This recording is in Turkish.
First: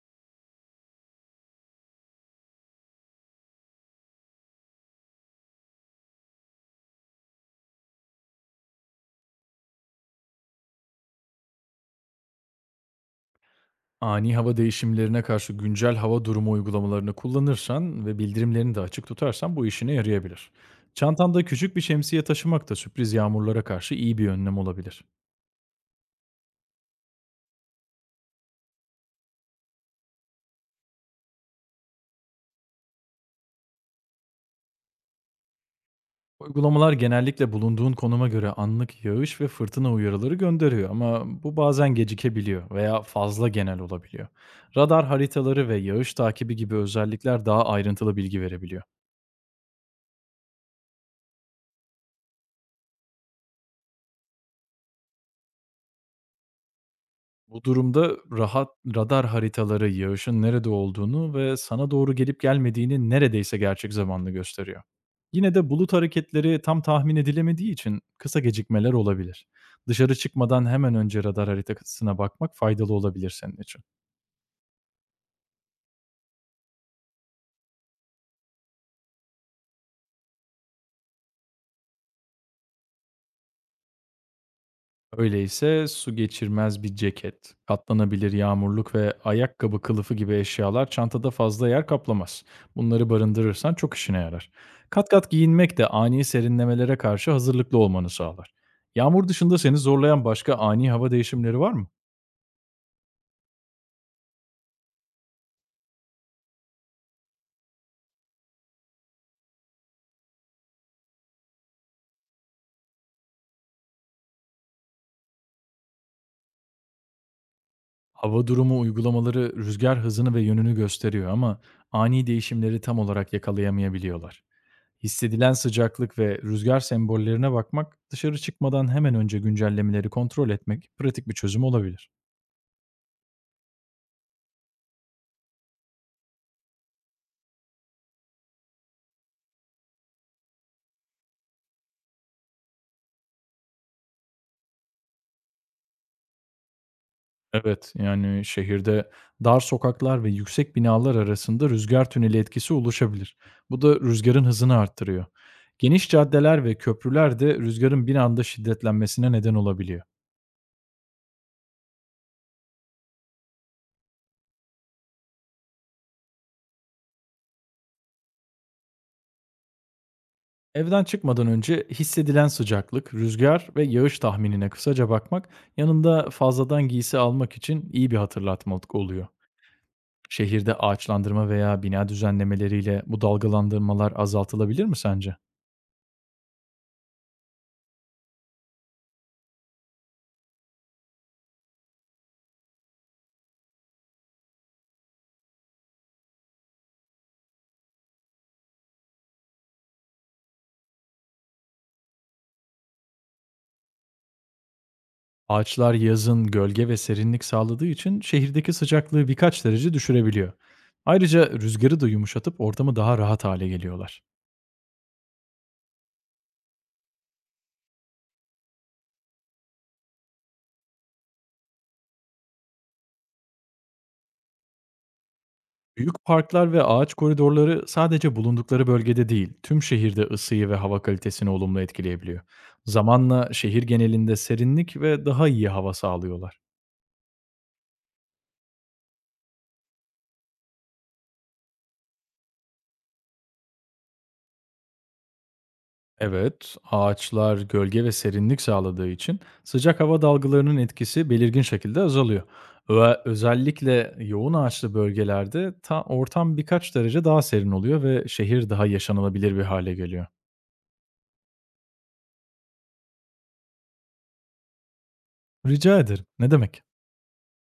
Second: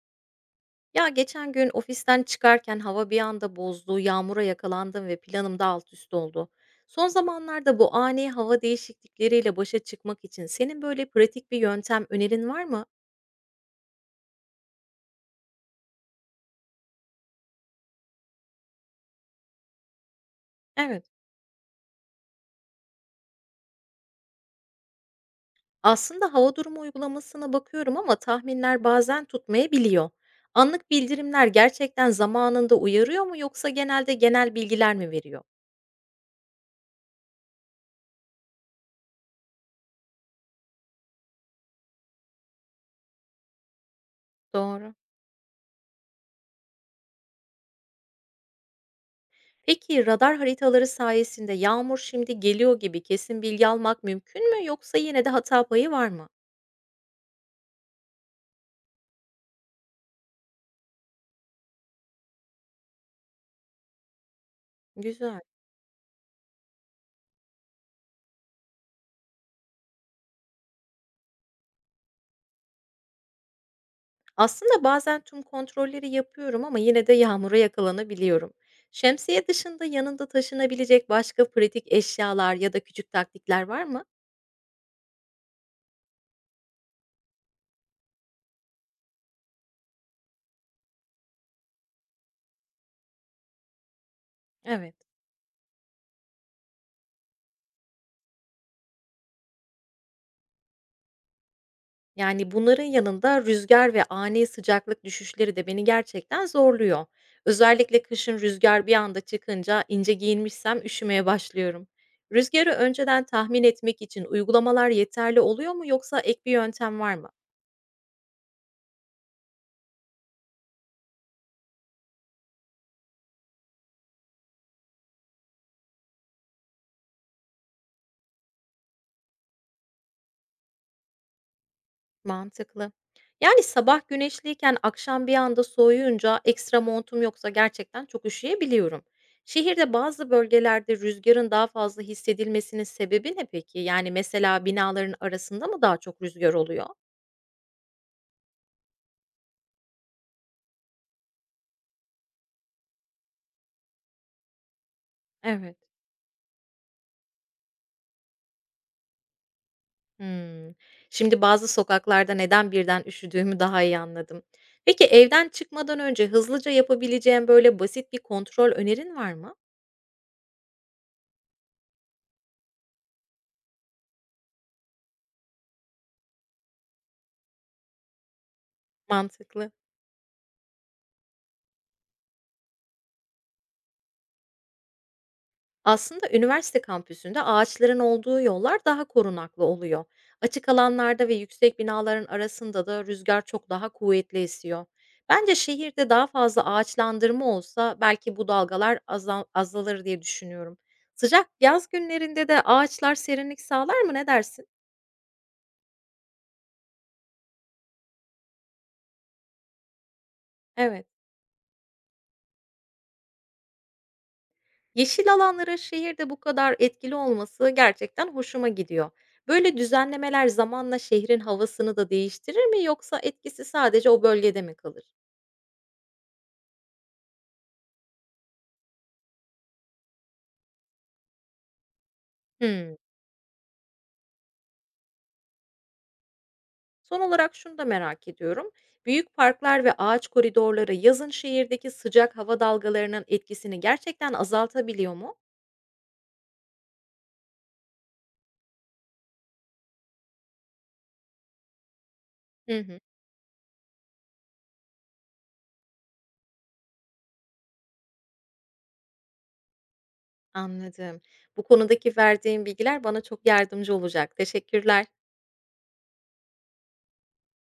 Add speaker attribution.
Speaker 1: Ya geçen gün ofisten çıkarken hava bir anda bozdu, yağmura yakalandım ve planım da alt üst oldu. Son zamanlarda bu ani hava değişiklikleriyle başa çıkmak için senin böyle pratik bir yöntem önerin var mı?
Speaker 2: Ani hava değişimlerine karşı güncel hava durumu uygulamalarını kullanırsan ve bildirimlerini de açık tutarsan bu işine yarayabilir.
Speaker 1: Evet.
Speaker 2: Çantanda küçük bir şemsiye taşımak da sürpriz yağmurlara karşı iyi bir önlem olabilir.
Speaker 1: Aslında hava durumu uygulamasına bakıyorum ama tahminler bazen tutmayabiliyor. Anlık bildirimler gerçekten zamanında uyarıyor mu yoksa genelde genel bilgiler mi veriyor?
Speaker 2: Uygulamalar genellikle bulunduğun konuma göre anlık yağış ve fırtına uyarıları gönderiyor, ama bu bazen gecikebiliyor veya fazla genel olabiliyor.
Speaker 1: Doğru.
Speaker 2: Radar haritaları ve yağış takibi gibi özellikler daha ayrıntılı bilgi verebiliyor.
Speaker 1: Peki radar haritaları sayesinde yağmur şimdi geliyor gibi kesin bilgi almak mümkün mü yoksa yine de hata payı var mı?
Speaker 2: Bu durumda rahat Radar haritaları yağışın nerede olduğunu ve sana doğru gelip gelmediğini neredeyse gerçek zamanlı gösteriyor.
Speaker 1: Güzel.
Speaker 2: Yine de bulut hareketleri tam tahmin edilemediği için kısa gecikmeler olabilir. Dışarı çıkmadan hemen önce radar haritasına bakmak faydalı olabilir senin için.
Speaker 1: Aslında bazen tüm kontrolleri yapıyorum ama yine de yağmura yakalanabiliyorum. Şemsiye dışında yanında taşınabilecek başka pratik eşyalar ya da küçük taktikler var mı?
Speaker 2: Öyleyse su geçirmez bir ceket, katlanabilir yağmurluk ve ayakkabı kılıfı gibi eşyalar çantada fazla yer kaplamaz. Bunları barındırırsan çok işine yarar.
Speaker 1: Evet.
Speaker 2: Kat kat giyinmek de ani serinlemelere karşı hazırlıklı olmanı sağlar. Yağmur dışında seni zorlayan başka ani hava değişimleri var mı?
Speaker 1: Yani, bunların yanında rüzgar ve ani sıcaklık düşüşleri de beni gerçekten zorluyor. Özellikle kışın rüzgar bir anda çıkınca ince giyinmişsem üşümeye başlıyorum. Rüzgârı önceden tahmin etmek için uygulamalar yeterli oluyor mu yoksa ek bir yöntem var mı?
Speaker 2: Hava durumu uygulamaları rüzgar hızını ve yönünü gösteriyor, ama ani değişimleri tam olarak yakalayamayabiliyorlar. Hissedilen sıcaklık ve rüzgar sembollerine bakmak, dışarı çıkmadan hemen önce güncellemeleri kontrol etmek pratik bir çözüm olabilir.
Speaker 1: Mantıklı. Yani sabah güneşliyken akşam bir anda soğuyunca ekstra montum yoksa gerçekten çok üşüyebiliyorum. Şehirde bazı bölgelerde rüzgarın daha fazla hissedilmesinin sebebi ne peki? Yani mesela binaların arasında mı daha çok rüzgar oluyor?
Speaker 2: Evet, yani şehirde dar sokaklar ve yüksek binalar arasında rüzgar tüneli etkisi oluşabilir. Bu da rüzgarın hızını arttırıyor.
Speaker 1: Evet.
Speaker 2: Geniş caddeler ve köprüler de rüzgarın bir anda şiddetlenmesine neden olabiliyor.
Speaker 1: Hmm. Şimdi bazı sokaklarda neden birden üşüdüğümü daha iyi anladım. Peki evden çıkmadan önce hızlıca yapabileceğim böyle basit bir kontrol önerin var mı?
Speaker 2: Evden çıkmadan önce hissedilen sıcaklık, rüzgar ve yağış tahminine kısaca bakmak, yanında fazladan giysi almak için iyi bir hatırlatmalık oluyor.
Speaker 1: Mantıklı.
Speaker 2: Şehirde ağaçlandırma veya bina düzenlemeleriyle bu dalgalandırmalar azaltılabilir mi sence?
Speaker 1: Aslında üniversite kampüsünde ağaçların olduğu yollar daha korunaklı oluyor. Açık alanlarda ve yüksek binaların arasında da rüzgar çok daha kuvvetli esiyor. Bence şehirde daha fazla ağaçlandırma olsa belki bu dalgalar azalır diye düşünüyorum. Sıcak yaz günlerinde de ağaçlar serinlik sağlar mı ne dersin?
Speaker 2: Ağaçlar yazın gölge ve serinlik sağladığı için şehirdeki sıcaklığı birkaç derece düşürebiliyor.
Speaker 1: Evet.
Speaker 2: Ayrıca rüzgarı da yumuşatıp ortamı daha rahat hale geliyorlar.
Speaker 1: Yeşil alanların şehirde bu kadar etkili olması gerçekten hoşuma gidiyor. Böyle düzenlemeler zamanla şehrin havasını da değiştirir mi yoksa etkisi sadece o bölgede mi kalır?
Speaker 2: Büyük parklar ve ağaç koridorları sadece bulundukları bölgede değil, tüm şehirde ısıyı ve hava kalitesini olumlu etkileyebiliyor.
Speaker 1: Hımm.
Speaker 2: Zamanla şehir genelinde serinlik ve daha iyi hava sağlıyorlar.
Speaker 1: Son olarak şunu da merak ediyorum. Büyük parklar ve ağaç koridorları yazın şehirdeki sıcak hava dalgalarının etkisini gerçekten azaltabiliyor mu?
Speaker 2: Evet, ağaçlar gölge ve serinlik sağladığı için sıcak hava dalgalarının etkisi belirgin şekilde azalıyor.
Speaker 1: Hı hı.
Speaker 2: Ve özellikle yoğun ağaçlı bölgelerde ortam birkaç derece daha serin oluyor ve şehir daha yaşanılabilir bir hale geliyor.
Speaker 1: Anladım. Bu konudaki verdiğin bilgiler bana çok yardımcı olacak. Teşekkürler.
Speaker 2: Rica ederim. Ne demek?